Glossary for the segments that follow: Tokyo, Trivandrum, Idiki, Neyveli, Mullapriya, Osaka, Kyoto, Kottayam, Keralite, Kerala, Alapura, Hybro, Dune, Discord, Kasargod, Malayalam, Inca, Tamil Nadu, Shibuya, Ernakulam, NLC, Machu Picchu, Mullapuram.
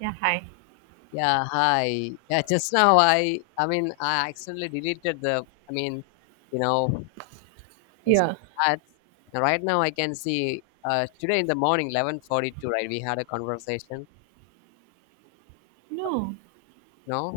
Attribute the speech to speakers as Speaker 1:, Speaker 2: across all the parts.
Speaker 1: Yeah, hi.
Speaker 2: Yeah, hi. Yeah, just now I accidentally deleted the I mean, you know, as
Speaker 1: Yeah.
Speaker 2: ads. And right now I can see today in the morning 11:42, right, we had a conversation.
Speaker 1: No,
Speaker 2: No?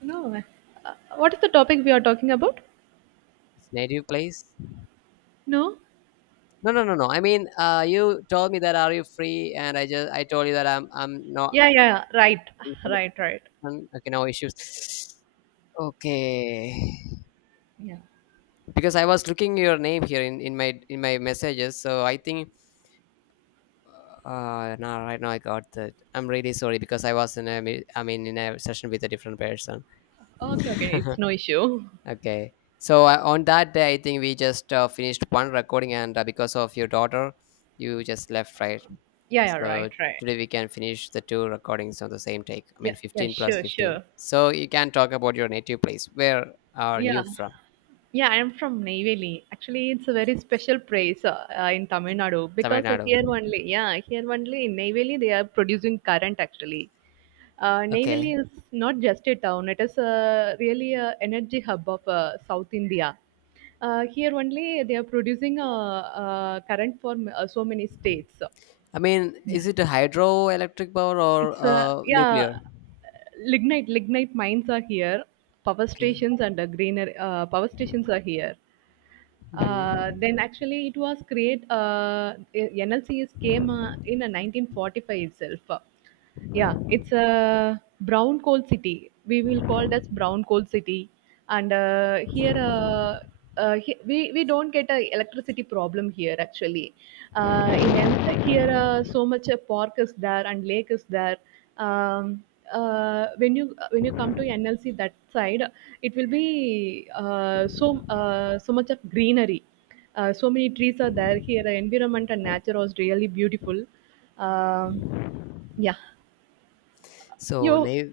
Speaker 1: no. What is the topic we are talking about?
Speaker 2: It's native place.
Speaker 1: No?
Speaker 2: No, no, no, no. I mean, you told me that are you free and I just I told you that I'm not
Speaker 1: Yeah, yeah, yeah, right.
Speaker 2: in
Speaker 1: Right, right.
Speaker 2: connection. Okay, no issues. Okay.
Speaker 1: Yeah.
Speaker 2: Because I was looking your name here in in my messages, so I think no, right now I got that. I'm really sorry because I was in a, me- I mean, in a session with a different person.
Speaker 1: Okay, okay. It's no issue.
Speaker 2: okay. So on that day, I think we just finished one recording, and because of your daughter, you just left, right?
Speaker 1: Yeah, yeah, right,
Speaker 2: So
Speaker 1: right.
Speaker 2: today we can finish the two recordings on the same take. I
Speaker 1: Yeah,
Speaker 2: mean,
Speaker 1: yeah,
Speaker 2: 15 plus
Speaker 1: sure,
Speaker 2: 15.
Speaker 1: sure.
Speaker 2: So you can talk about your native place. Where are
Speaker 1: Yeah.
Speaker 2: you from?
Speaker 1: Yeah, I'm from Neyveli. Actually, it's a very special place in Tamil Nadu
Speaker 2: Tamil
Speaker 1: because
Speaker 2: Nadu.
Speaker 1: here only, yeah, here only in Neyveli they are producing current actually. Neyveli
Speaker 2: Okay.
Speaker 1: is not just a town; it is a, really a energy hub of South India. Here only they are producing a, current for so many states.
Speaker 2: I mean, is
Speaker 1: Yeah.
Speaker 2: it a hydroelectric power or
Speaker 1: It's yeah,
Speaker 2: nuclear?
Speaker 1: lignite mines are here. Power
Speaker 2: Okay.
Speaker 1: stations and greener power stations are here.
Speaker 2: Mhm.
Speaker 1: Then actually it was create NLC is came in 1945 itself. Yeah, it's a brown coal city. We will call it as brown coal city. And here, we don't get a electricity problem here actually. Uh, in an, here, so much a park is there and lake is there. Um, when you come to NLC that side, it will be so much of greenery. So many trees are there here. The environment and nature was really beautiful. Um yeah.
Speaker 2: So
Speaker 1: You,
Speaker 2: now,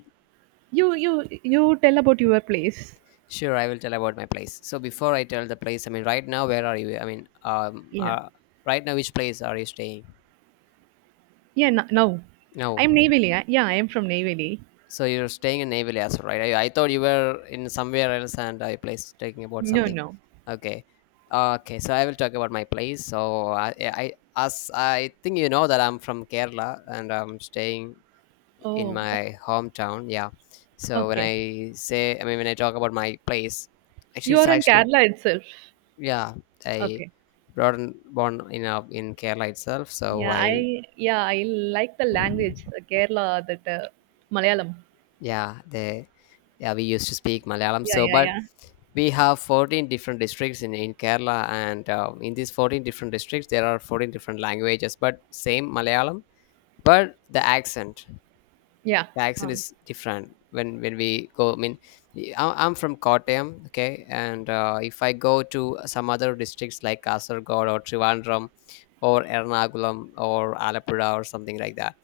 Speaker 1: you tell about your place.
Speaker 2: sure, I will tell about my place. So before I tell the place, I mean, right now, where are you? I mean, um,
Speaker 1: Yeah.
Speaker 2: uh, right now, which place are you staying?
Speaker 1: Yeah. No, no. I'm
Speaker 2: No.
Speaker 1: Neyveli. Yeah, I am from Neyveli.
Speaker 2: So you're staying in Naval Yasser, right? I thought you were in somewhere else and I place talking about
Speaker 1: No,
Speaker 2: something.
Speaker 1: no.
Speaker 2: Okay. Okay, so I will talk about my place. So I, as I think you know that I'm from Kerala and I'm staying in
Speaker 1: Oh, oh,
Speaker 2: my hometown. Yeah. So when
Speaker 1: okay.
Speaker 2: I say, I mean, when I talk about my place, actually,
Speaker 1: You
Speaker 2: it's
Speaker 1: are in
Speaker 2: actually
Speaker 1: Kerala itself.
Speaker 2: yeah, I
Speaker 1: Okay.
Speaker 2: brought in, born in Kerala itself, so I
Speaker 1: Yeah, I like the language, the Kerala, that Malayalam.
Speaker 2: yeah they yeah we used to speak Malayalam
Speaker 1: Yeah,
Speaker 2: so
Speaker 1: yeah,
Speaker 2: but
Speaker 1: yeah.
Speaker 2: we have 14 different districts in Kerala and in these 14 different districts there are 14 different languages but same Malayalam but the accent
Speaker 1: Yeah.
Speaker 2: the accent
Speaker 1: Uh,
Speaker 2: is different when we go, I mean I'm from Kottayam, okay, and if I go to some other districts like Kasargod or Trivandrum or Ernakulam or Alapura or something like that.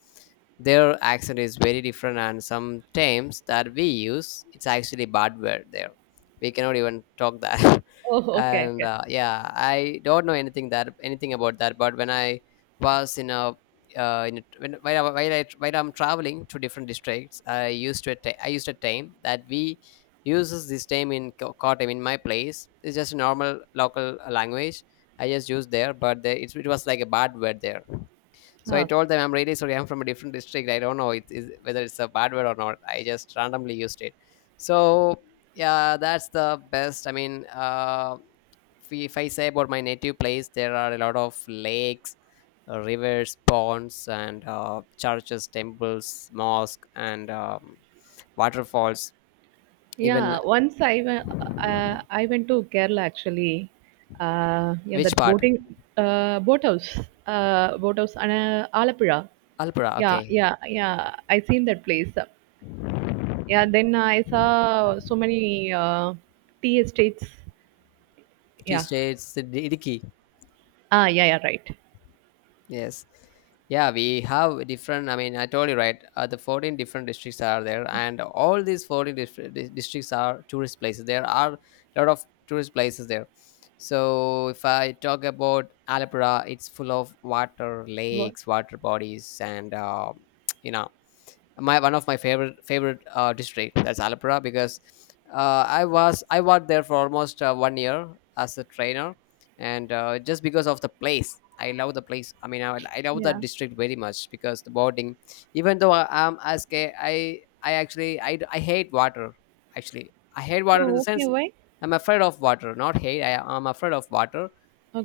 Speaker 2: Their accent is very different, and sometimes that we use, it's actually bad word there. We cannot even talk that.
Speaker 1: oh, okay,
Speaker 2: and
Speaker 1: okay.
Speaker 2: yeah, I don't know anything that anything about that. But when I was in a, when, while, I, while I while I'm traveling to different districts, I used a time that we uses this time in Kottayam in my place. It's just a normal local language. I just used there, but it was like a bad word there. So I
Speaker 1: Okay.
Speaker 2: told them I'm really sorry. I'm from a different district. I don't know it is whether it's a bad word or not. I just randomly used it. So yeah, that's the best. I mean, if I say about my native place, there are a lot of lakes, rivers, ponds, and churches, temples, mosque, and waterfalls. Even
Speaker 1: Yeah, once I went to Kerala actually. Yeah,
Speaker 2: which
Speaker 1: that
Speaker 2: part?
Speaker 1: boating, boathouse, and Alapura.
Speaker 2: Alpura.
Speaker 1: Yeah,
Speaker 2: Okay.
Speaker 1: yeah, yeah. I seen that place. Yeah, then I saw so many tea estates.
Speaker 2: Tea
Speaker 1: Yeah.
Speaker 2: states, Idiki.
Speaker 1: Ah, yeah, yeah, right.
Speaker 2: Yes. Yeah, we have different. I mean, I told you right. The 14 different districts are there, and all these 14 different districts are tourist places. There are a lot of tourist places there. So if I talk about Alapura, it's full of water,
Speaker 1: What?
Speaker 2: lakes, water bodies, and you know, my one of my favorite district, that's Alapura, because I worked there for almost 1 year as a trainer, and just because of the place, I love the place. I mean, I love that
Speaker 1: Yeah.
Speaker 2: district very much because the boarding. Even though I am as gay, I actually I hate water. Actually, I hate water in
Speaker 1: Oh,
Speaker 2: the
Speaker 1: okay.
Speaker 2: sense
Speaker 1: Why?
Speaker 2: I'm afraid of water, not hate. I'm afraid of water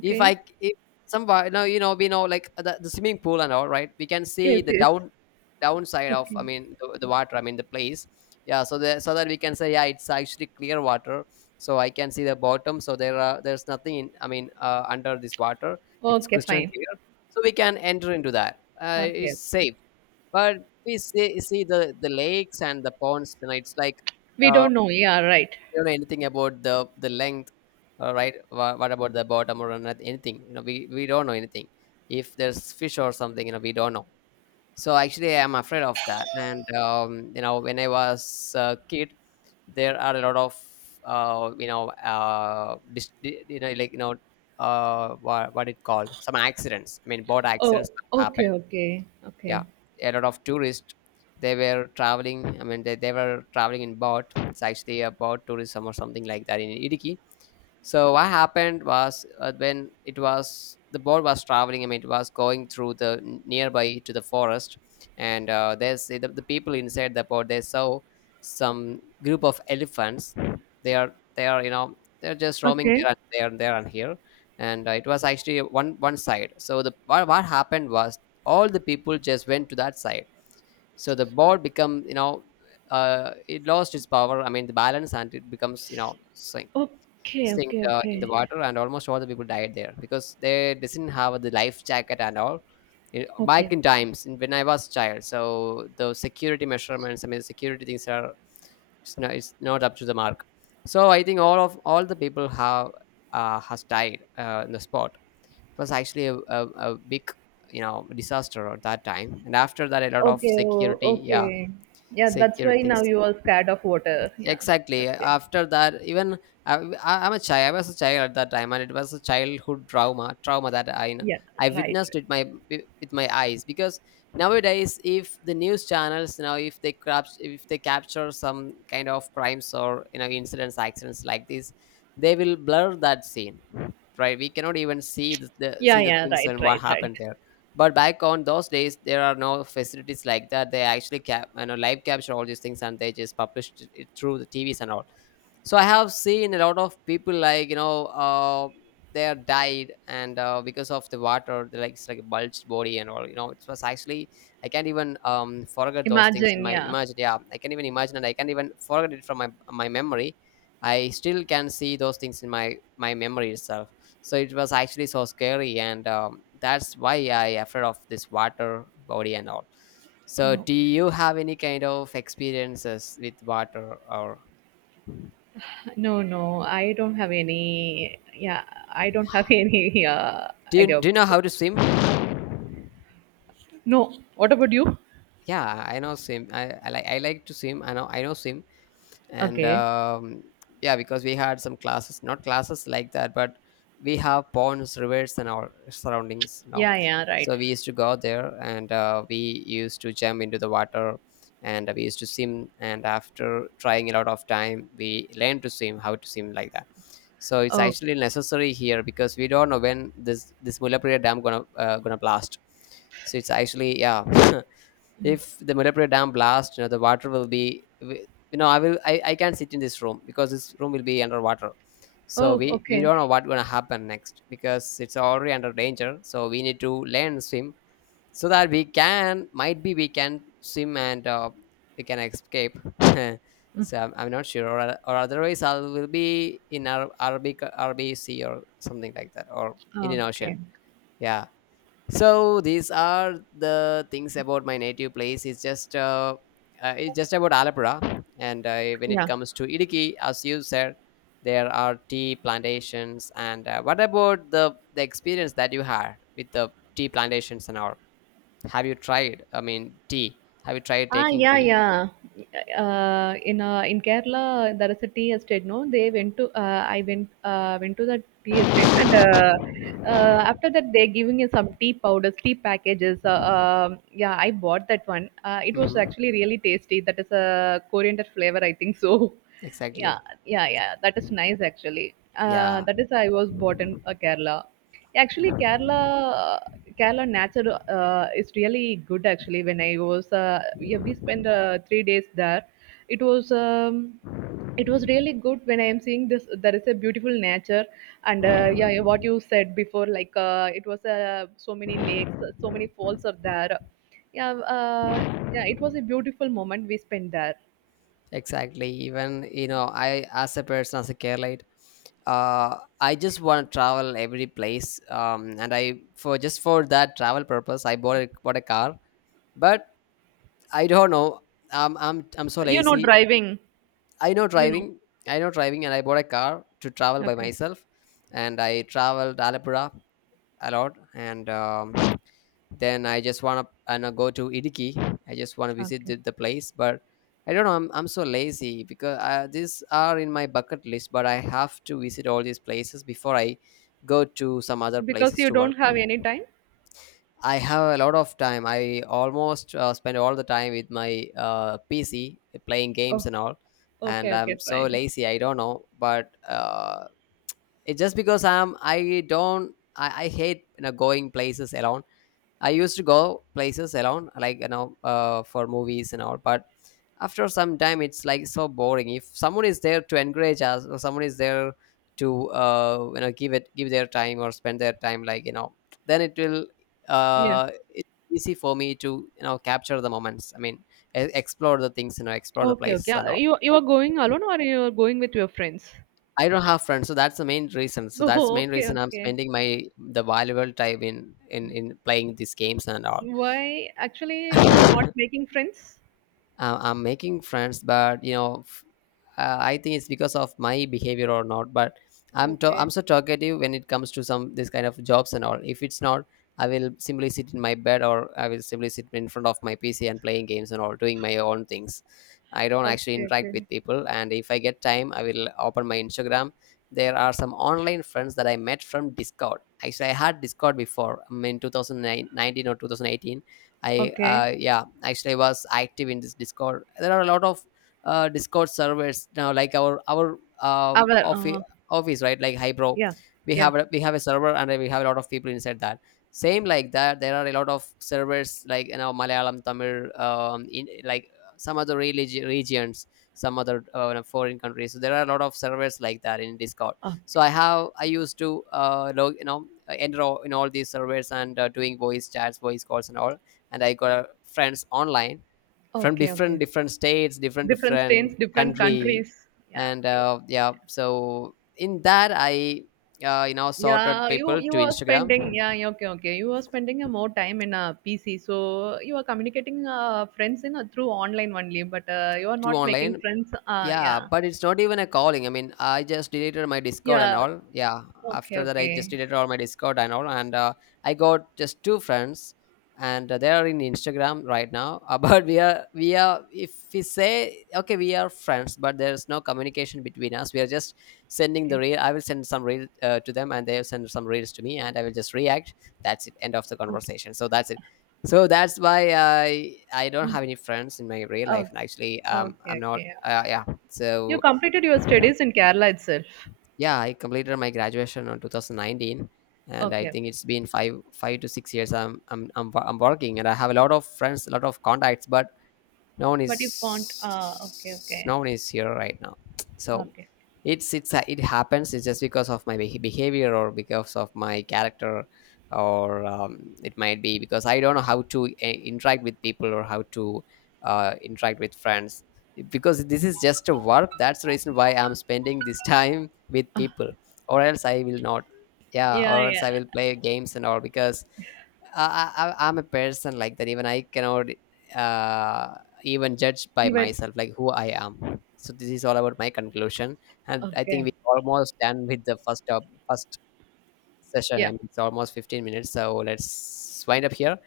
Speaker 2: if I if somebody now you know we know like the swimming pool and all, right, we can see
Speaker 1: Yes,
Speaker 2: the
Speaker 1: yes.
Speaker 2: downside of,
Speaker 1: Okay.
Speaker 2: I mean the water, I mean the place, yeah, so so that we can say yeah it's actually clear water, so I can see the bottom, so there's nothing in, I mean under this water, it's
Speaker 1: Okay,
Speaker 2: crystal
Speaker 1: fine.
Speaker 2: clear, so we can enter into that,
Speaker 1: Okay.
Speaker 2: it's safe, but we see the lakes and the ponds, you know, it's like
Speaker 1: We
Speaker 2: uh,
Speaker 1: don't know. Yeah, right.
Speaker 2: don't know anything about the length, right? What about the bottom or not anything? You know, we don't know anything. If there's fish or something, you know, we don't know. So actually, I'm afraid of that. And you know, when I was a kid, there are a lot of you know, dis- di- you know, like you know, what it called some accidents. I mean, boat
Speaker 1: Oh,
Speaker 2: accidents happen,
Speaker 1: okay, okay,
Speaker 2: yeah,
Speaker 1: okay.
Speaker 2: a lot of tourists, they were traveling, I mean, they were traveling in boat, it's actually a boat tourism or something like that in Idiki. So what happened was when it was the boat was traveling. I mean, it was going through the nearby to the forest, and there's the people inside the boat. They saw some group of elephants. They are you know they're just roaming
Speaker 1: Okay.
Speaker 2: there and there and there and here, and it was actually one one side. So the what happened was all the people just went to that side. So the boat become you know it lost its power. I mean the balance and it becomes you know sink
Speaker 1: Okay,
Speaker 2: in
Speaker 1: okay,
Speaker 2: the
Speaker 1: okay.
Speaker 2: water and almost all the people died there because they didn't have the life jacket and all. You know, back
Speaker 1: Okay.
Speaker 2: in times when I was child, so the security measurements, I mean security things are it's not up to the mark, so I think all the people have has died in the spot. It was actually a big, you know, disaster at that time, and after that a lot of
Speaker 1: Okay, oh,
Speaker 2: security, yeah,
Speaker 1: okay. Yeah, that's
Speaker 2: security
Speaker 1: why now
Speaker 2: things
Speaker 1: you are scared of water. Yeah,
Speaker 2: exactly
Speaker 1: okay.
Speaker 2: after that even I, I was a child at that time and it was a childhood trauma that I
Speaker 1: Yeah, right,
Speaker 2: witnessed
Speaker 1: right.
Speaker 2: with my eyes because nowadays if the news channels, you know, if they capture some kind of crimes or you know incidents accidents like this, they will blur that scene, right, we cannot even see the
Speaker 1: Yeah,
Speaker 2: see the
Speaker 1: yeah,
Speaker 2: things
Speaker 1: right,
Speaker 2: and what
Speaker 1: right,
Speaker 2: happened
Speaker 1: right.
Speaker 2: there, but back on those days, there are no facilities like that. They actually you know, live capture all these things and they just published it through the TVs and all, so I have seen a lot of people like you know they are died and because of the water they like it's like a bulged body and all, you know, it was actually, I can't even forget those things in
Speaker 1: Imagine,
Speaker 2: my
Speaker 1: yeah.
Speaker 2: imagine, yeah, I can't even imagine and I can't even forget it from my memory. I still can see those things in my memory itself. So it was actually so scary and that's why I afraid of this water body and all. So
Speaker 1: Oh,
Speaker 2: do you have any kind of experiences with water or
Speaker 1: no, no, I don't have any. Yeah, I don't have any
Speaker 2: do you
Speaker 1: idea.
Speaker 2: do you know how to swim?
Speaker 1: No. What about you?
Speaker 2: Yeah, I know swim. I like to swim. I know swim. And
Speaker 1: Okay.
Speaker 2: yeah because we had some classes, not classes like that, but we have ponds, rivers and our surroundings, you know,
Speaker 1: Yeah, yeah,
Speaker 2: so
Speaker 1: right.
Speaker 2: we used to go there and we used to jump into the water and we used to swim, and after trying a lot of time we learned to swim, how to swim, like that. So it's
Speaker 1: Oh,
Speaker 2: actually necessary here because we don't know when this Mullapriya dam gonna gonna blast, so it's actually yeah. if the Mullapuram dam blast, you know, the water will be, you know, I will, I can't sit in this room because this room will be underwater. So
Speaker 1: oh,
Speaker 2: we
Speaker 1: okay.
Speaker 2: don't know what's going to happen next because it's already under danger. So we need to learn to swim so that we can, might be we can swim and we can escape.
Speaker 1: Mm,
Speaker 2: so I'm not sure. Or otherwise I will be in Arabic Sea or something like that or Indian Ocean.
Speaker 1: okay.
Speaker 2: Yeah. So these are the things about my native place. It's just about Alapura, and when it
Speaker 1: Yeah.
Speaker 2: comes to Idiki, as you said, there are tea plantations. And what about the experience that you had with the tea plantations and all? Have you tried? I mean, tea. Have you tried
Speaker 1: Ah,
Speaker 2: taking
Speaker 1: yeah,
Speaker 2: tea?
Speaker 1: yeah. In Kerala, there is a tea estate. No, they went to. I went went to the tea estate, and after that, they're giving us some tea powders, tea packages. Yeah, I bought that one. It was
Speaker 2: Hmm.
Speaker 1: actually really tasty. That is a coriander flavor, I think so. Yeah,
Speaker 2: Exactly.
Speaker 1: yeah, yeah. That is nice actually.
Speaker 2: Yeah.
Speaker 1: That is I was bought in Kerala. Actually,
Speaker 2: Mm.
Speaker 1: Kerala, Kerala nature is really good. Actually, when I was yeah, we spent three days there. It was um, it was really good when I am seeing this. There is a beautiful nature, and yeah, yeah, what you said before, like it was so many lakes, so many falls are there. Yeah, uh, yeah, it was a beautiful moment we spent there.
Speaker 2: Exactly. Even you know, I as a person as a Keralite, I just want to travel every place. And I for just for that travel purpose, I bought a car. But I don't know. I'm so
Speaker 1: You know,
Speaker 2: lazy.
Speaker 1: driving,
Speaker 2: I know
Speaker 1: you know.
Speaker 2: driving. I know driving, and I bought a car to travel by
Speaker 1: Okay.
Speaker 2: myself. And I traveled Alapura a lot, and then I just wanna and I go to Idiki. I just wanna visit
Speaker 1: Okay.
Speaker 2: the place, but I don't know. I'm so lazy because these are in my bucket list, but I have to visit all these places before I go to some other
Speaker 1: Because
Speaker 2: places
Speaker 1: you
Speaker 2: to
Speaker 1: don't
Speaker 2: work.
Speaker 1: have any time?
Speaker 2: I have a lot of time. I almost spend all the time with my PC playing games
Speaker 1: Oh,
Speaker 2: and all, and
Speaker 1: okay, okay,
Speaker 2: I'm so
Speaker 1: fine.
Speaker 2: lazy. I don't know, but it's just because I'm I don't I hate you know, going places alone. I used to go places alone, like you know, for movies and all. But after some time, it's like so boring. If someone is there to encourage us, or someone is there to you know give their time or spend their time, like you know, then
Speaker 1: Yeah.
Speaker 2: it's easy for me to you know capture the moments. I mean, explore the things, you know, explore the
Speaker 1: Okay, okay.
Speaker 2: places and all.
Speaker 1: You, you are going alone or you are going with your friends?
Speaker 2: I don't have friends, so that's the main reason. So that's the
Speaker 1: Oh,
Speaker 2: main
Speaker 1: okay,
Speaker 2: reason I'm
Speaker 1: okay.
Speaker 2: spending my the valuable time in in playing these games and all.
Speaker 1: Why actually you are not making friends?
Speaker 2: I'm making friends but you know I think it's because of my behavior or not, but I'm
Speaker 1: Okay.
Speaker 2: so talkative when it comes to some this kind of jobs and all. If it's not, I will simply sit in my bed, or I will simply sit in front of my PC and playing games and all, doing my own things. I don't actually
Speaker 1: Okay,
Speaker 2: interact
Speaker 1: okay.
Speaker 2: with people, and if I get time, I will open my Instagram. There are some online friends that I met from Discord. Actually, I had Discord before, I mean 2019 or 2018. I
Speaker 1: Okay.
Speaker 2: yeah, actually I was active in this Discord. There are a lot of Discord servers now, like our
Speaker 1: Our
Speaker 2: office office right, like Hybro.
Speaker 1: yeah,
Speaker 2: We
Speaker 1: yeah.
Speaker 2: have a server, and we have a lot of people inside that. Same like that, there are a lot of servers like you know Malayalam, Tamil, in like some other regions, some other foreign countries. So there are a lot of servers like that in Discord. So
Speaker 1: Okay.
Speaker 2: I used to log you know enter all, in all these servers, and doing voice chats, voice calls, and all, and I got a friends online from
Speaker 1: Okay,
Speaker 2: different
Speaker 1: okay.
Speaker 2: different states, different
Speaker 1: Different states,
Speaker 2: different
Speaker 1: different
Speaker 2: country,
Speaker 1: countries. Yeah,
Speaker 2: and
Speaker 1: okay.
Speaker 2: yeah, so in that I you know sorted
Speaker 1: Yeah, you
Speaker 2: people to
Speaker 1: you are
Speaker 2: Instagram
Speaker 1: spending yeah, yeah, okay, okay, you are spending more time in a PC, so you are communicating friends in through online only, but you are
Speaker 2: to
Speaker 1: not making
Speaker 2: online.
Speaker 1: friends,
Speaker 2: Yeah,
Speaker 1: yeah,
Speaker 2: but it's not even a calling. I mean, I just deleted my Discord and
Speaker 1: yeah,
Speaker 2: all. Yeah,
Speaker 1: okay,
Speaker 2: after that, I just
Speaker 1: okay,
Speaker 2: deleted all my Discord and all, and I got just two friends, and they are in Instagram right now. But we are if we say okay, we are friends, but there's no communication between us. We are just sending the
Speaker 1: okay,
Speaker 2: reel. I will send some reel to them, and they will send some reels to me, and I will just react. That's it. End of the
Speaker 1: okay.
Speaker 2: conversation. So that's it. So that's why I don't
Speaker 1: Mm.
Speaker 2: have any friends in my real life.
Speaker 1: Oh,
Speaker 2: And actually, I'm
Speaker 1: okay,
Speaker 2: not.
Speaker 1: okay,
Speaker 2: Yeah,
Speaker 1: you
Speaker 2: so
Speaker 1: completed your studies in Kerala itself.
Speaker 2: yeah, I completed my graduation on 2019, and I
Speaker 1: Okay,
Speaker 2: think
Speaker 1: okay,
Speaker 2: it's been five to six years. I'm working, and I have a lot of friends, a lot of contacts, but no one
Speaker 1: but you can't okay,
Speaker 2: is
Speaker 1: okay,
Speaker 2: no one is here right now. So
Speaker 1: okay,
Speaker 2: it's it happens. It's just because of my behavior or because of my character, or it might be because I don't know how to interact with people, or how to interact with friends, because this is just a work. That's the reason why I'm spending this time with people. Or else I will not. Yeah,
Speaker 1: yeah,
Speaker 2: or else
Speaker 1: yeah,
Speaker 2: I will play games and all, because I, am a person like that. Even I cannot uh, even judge by
Speaker 1: even
Speaker 2: myself, like who I am. So this is all about my conclusion, and
Speaker 1: okay,
Speaker 2: I think
Speaker 1: okay,
Speaker 2: we almost done with the first session. I
Speaker 1: yeah,
Speaker 2: mean, it's almost 15 minutes. So let's wind up here,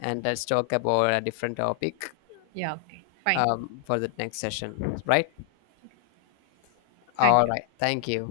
Speaker 2: and let's talk about a different topic
Speaker 1: yeah, okay, fine,
Speaker 2: for the next session. Right?
Speaker 1: thank
Speaker 2: All
Speaker 1: you.
Speaker 2: right. Thank you.